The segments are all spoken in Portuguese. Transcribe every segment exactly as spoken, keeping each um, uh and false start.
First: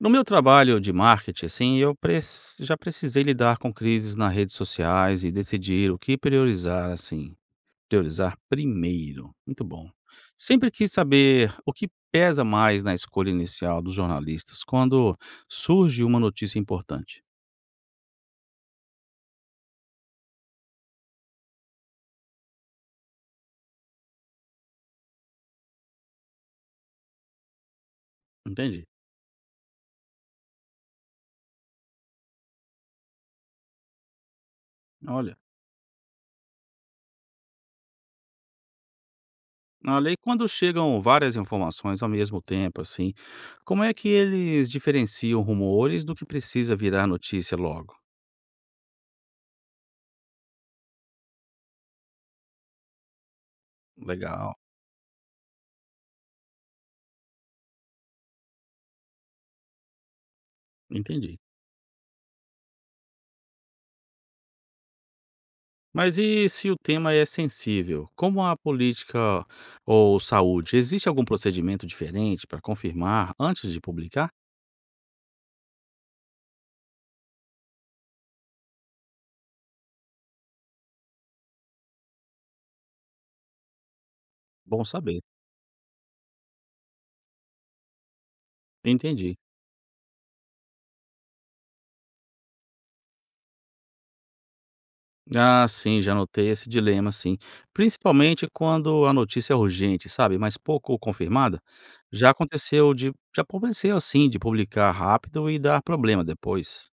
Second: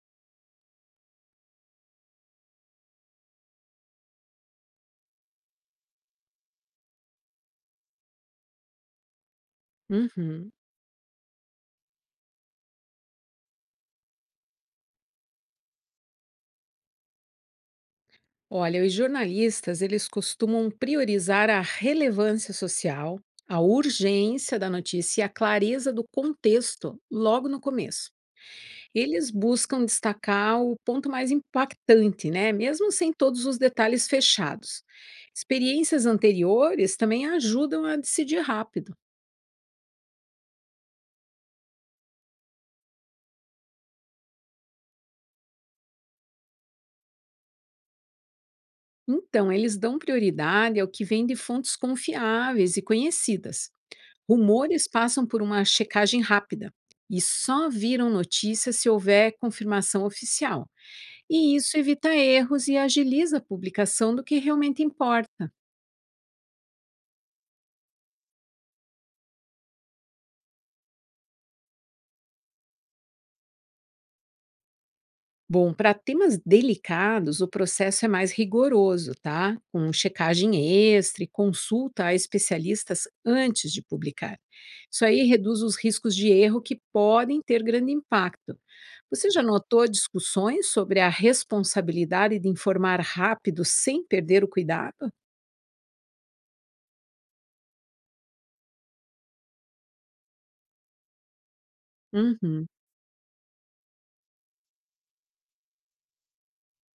No meu trabalho de marketing, assim, eu prec já precisei lidar com crises nas redes sociais e decidir o que priorizar, assim, priorizar primeiro. Muito bom. Uhum. Sempre quis saber o que pesa mais na escolha inicial dos jornalistas quando surge uma notícia importante. Olha, os jornalistas, eles costumam priorizar a relevância social, a urgência da notícia e a clareza do contexto logo no começo. Entende? Eles buscam destacar o ponto mais impactante, né? Mesmo sem todos os detalhes fechados. Olha, Experiências anteriores também ajudam a decidir rápido. olha, e quando chegam várias informações ao mesmo tempo, assim, como é que eles diferenciam rumores do que precisa virar notícia logo? Então, eles dão prioridade ao que vem de fontes confiáveis e conhecidas. Legal, Rumores passam por uma checagem rápida e só viram notícia se houver confirmação oficial. entendi. E isso evita erros e agiliza a publicação do que realmente importa. Mas e se o tema é sensível, como a política ou saúde? Existe algum procedimento diferente para confirmar antes de publicar? Bom, para temas delicados, o processo é mais rigoroso, tá? Com checagem extra e consulta a especialistas antes de publicar. Bom Isso saber. aí reduz os riscos de erro que podem ter grande impacto. Você Entendi. já notou discussões sobre a responsabilidade de informar rápido sem perder o cuidado? Ah, sim, já notei esse dilema, sim. Principalmente quando a notícia é urgente, sabe? Mas pouco confirmada. Já Uhum. aconteceu de. Já aconteceu, assim, de publicar rápido e dar problema depois.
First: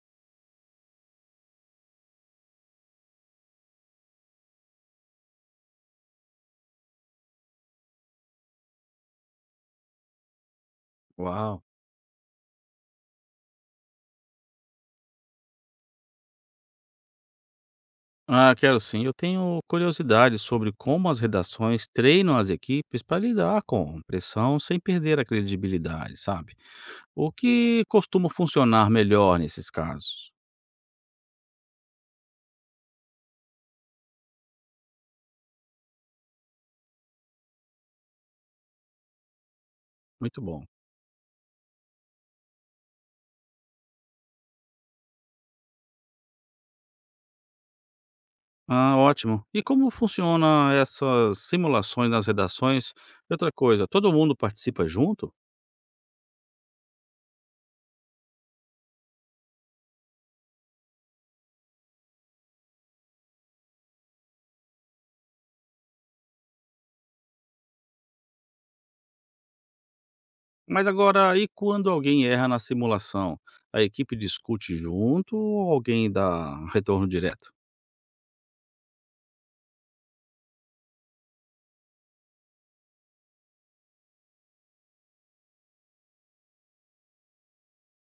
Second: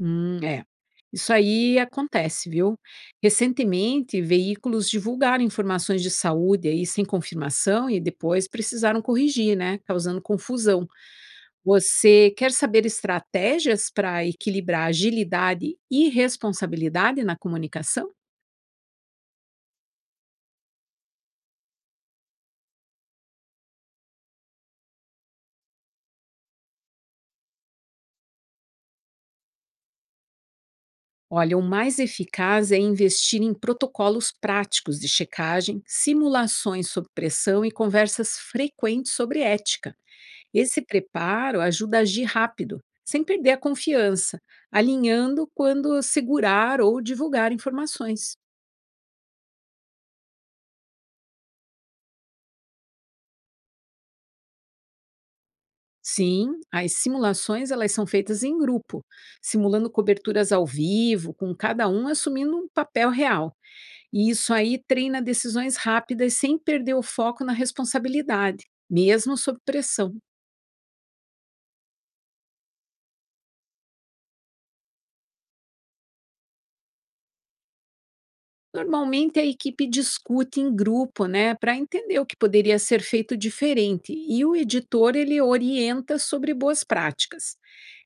Hum, é. Isso aí acontece, viu? Recentemente, veículos divulgaram informações de saúde aí sem confirmação e depois precisaram corrigir, né? Causando confusão. Uau. Você quer saber estratégias para equilibrar agilidade e responsabilidade na comunicação? Ah, quero sim. Eu tenho curiosidade sobre como as redações treinam as equipes para lidar com pressão sem perder a credibilidade, sabe? O que costuma funcionar melhor nesses casos? Olha, o mais eficaz é investir em protocolos práticos de checagem, simulações sob pressão e conversas frequentes sobre ética. Muito bom. Esse preparo ajuda a agir rápido, sem perder a confiança, alinhando quando segurar ou divulgar informações. Ah, ótimo. E como funciona essas simulações nas redações? E outra coisa, todo mundo participa junto? Sim, as simulações elas são feitas em grupo, simulando coberturas ao vivo, com cada um assumindo um papel real. E isso aí treina decisões rápidas sem perder o foco na responsabilidade, mesmo sob pressão. Mas agora, e quando alguém erra na simulação? A equipe discute junto ou alguém dá retorno direto? Normalmente a equipe discute em grupo, né, para entender o que poderia ser feito diferente, e o editor ele orienta sobre boas práticas.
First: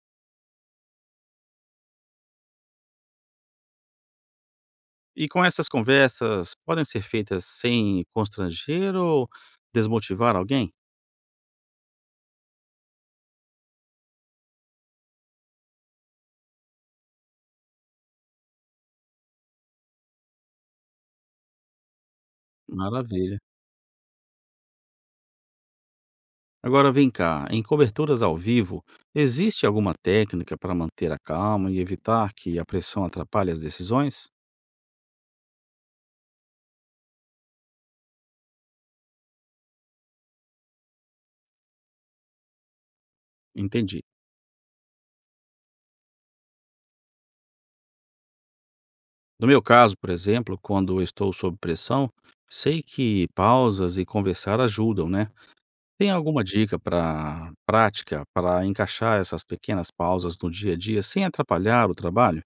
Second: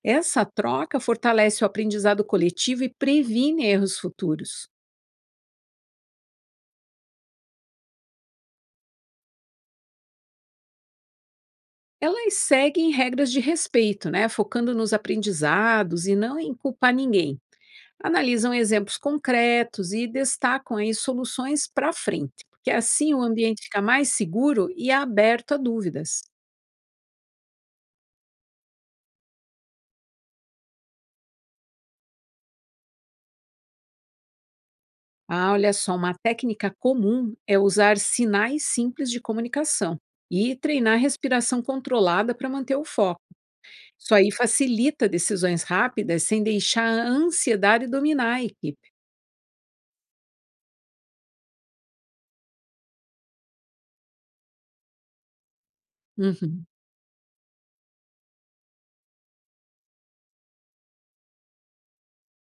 Essa troca fortalece o aprendizado coletivo e previne erros futuros. E com essas conversas, podem ser feitas sem constranger ou desmotivar alguém? Elas seguem regras de respeito, né, focando nos aprendizados e não em culpar ninguém. Analisam exemplos concretos e destacam aí soluções para frente, porque assim o Maravilha. ambiente fica mais seguro e aberto a dúvidas. Agora vem cá, em coberturas ao vivo, existe alguma técnica para manter a calma e evitar que a pressão atrapalhe as decisões? Ah, olha só, uma técnica comum é usar sinais simples de comunicação e treinar respiração controlada para manter o foco. Entendi. Isso aí facilita decisões rápidas sem deixar a ansiedade dominar a equipe. No meu caso, por exemplo, quando estou sob pressão, sei que pausas e conversar ajudam, né? Tem alguma Uhum. dica para prática para encaixar essas pequenas pausas no dia a dia sem atrapalhar o trabalho?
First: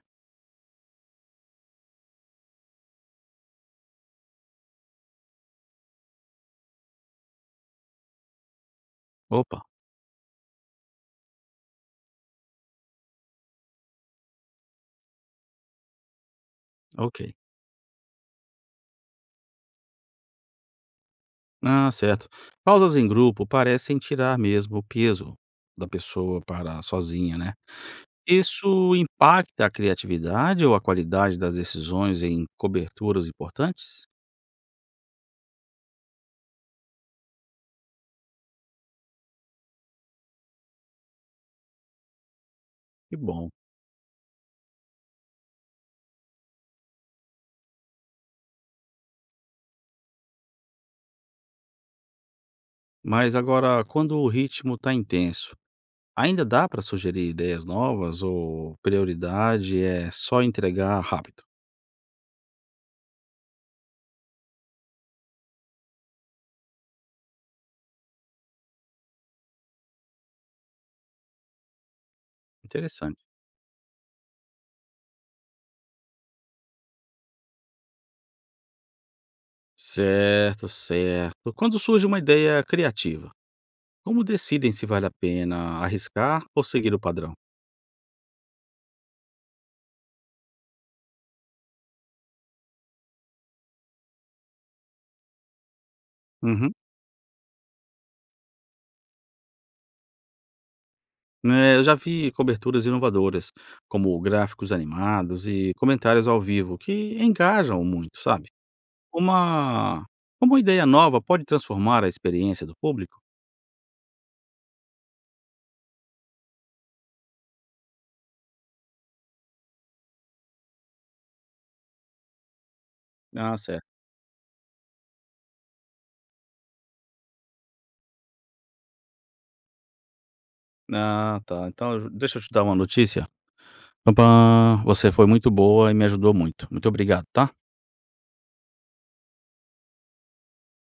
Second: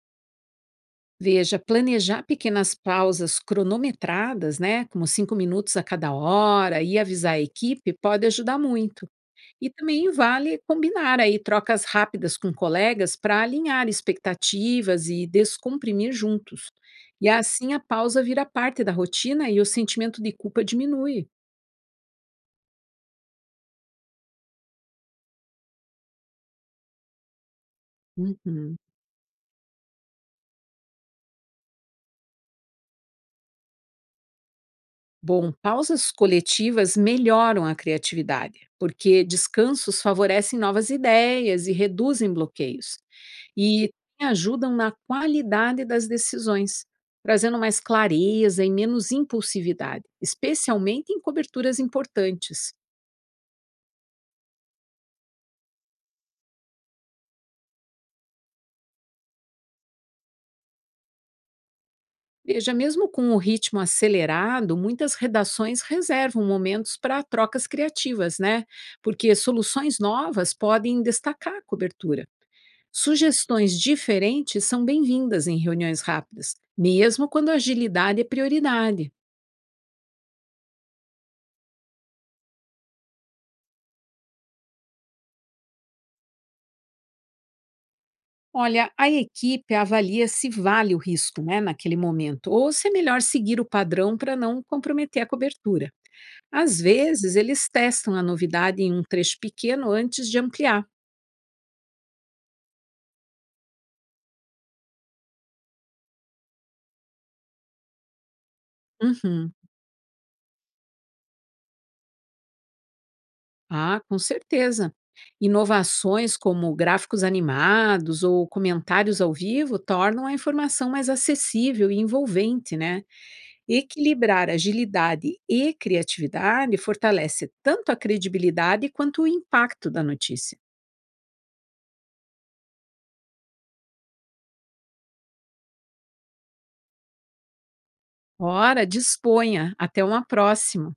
Veja, planejar pequenas pausas cronometradas, né, como cinco minutos a cada hora, e avisar a equipe pode ajudar muito. Opa, E também vale combinar aí trocas rápidas com colegas para alinhar expectativas e descomprimir juntos. ok. E assim a pausa vira parte da rotina e o sentimento de culpa diminui. Ah, certo. Pausas em grupo parecem tirar mesmo o peso da pessoa para sozinha, né? Uhum. Isso impacta a criatividade ou a qualidade das decisões em coberturas importantes? Bom, pausas coletivas melhoram a criatividade, porque descansos favorecem novas ideias e reduzem bloqueios, Que bom. e ajudam na qualidade das decisões, trazendo mais clareza e menos impulsividade, especialmente em coberturas importantes. Mas agora, quando o ritmo está intenso, ainda dá para sugerir ideias novas ou prioridade é só entregar rápido? Veja, mesmo com o ritmo acelerado, muitas redações reservam momentos para trocas criativas, né? Porque soluções novas podem destacar a cobertura. Interessante. Sugestões diferentes são bem-vindas em reuniões rápidas, mesmo quando a agilidade é prioridade. Certo, certo. Quando surge uma ideia criativa, como decidem se vale a pena arriscar ou seguir o padrão? Olha, a equipe avalia se vale o risco, né, naquele momento, ou se é melhor seguir o padrão para não comprometer a cobertura. Uhum. Às vezes, eles testam a novidade em um trecho pequeno antes de ampliar. Né, eu já vi coberturas inovadoras, como gráficos animados e comentários ao vivo, que engajam muito, sabe? Uhum. Uma, uma ideia nova pode transformar a experiência do público? Ah, com certeza. Inovações como gráficos animados ou comentários ao vivo tornam a informação mais acessível e envolvente, né? Ah, certo. Equilibrar agilidade e criatividade fortalece tanto a credibilidade quanto o impacto da notícia. Ah, tá. Então, eu- deixa eu te dar uma notícia. Pam, pam. Você foi muito boa e me ajudou muito. Muito obrigado, tá? Ora, disponha. Até uma próxima.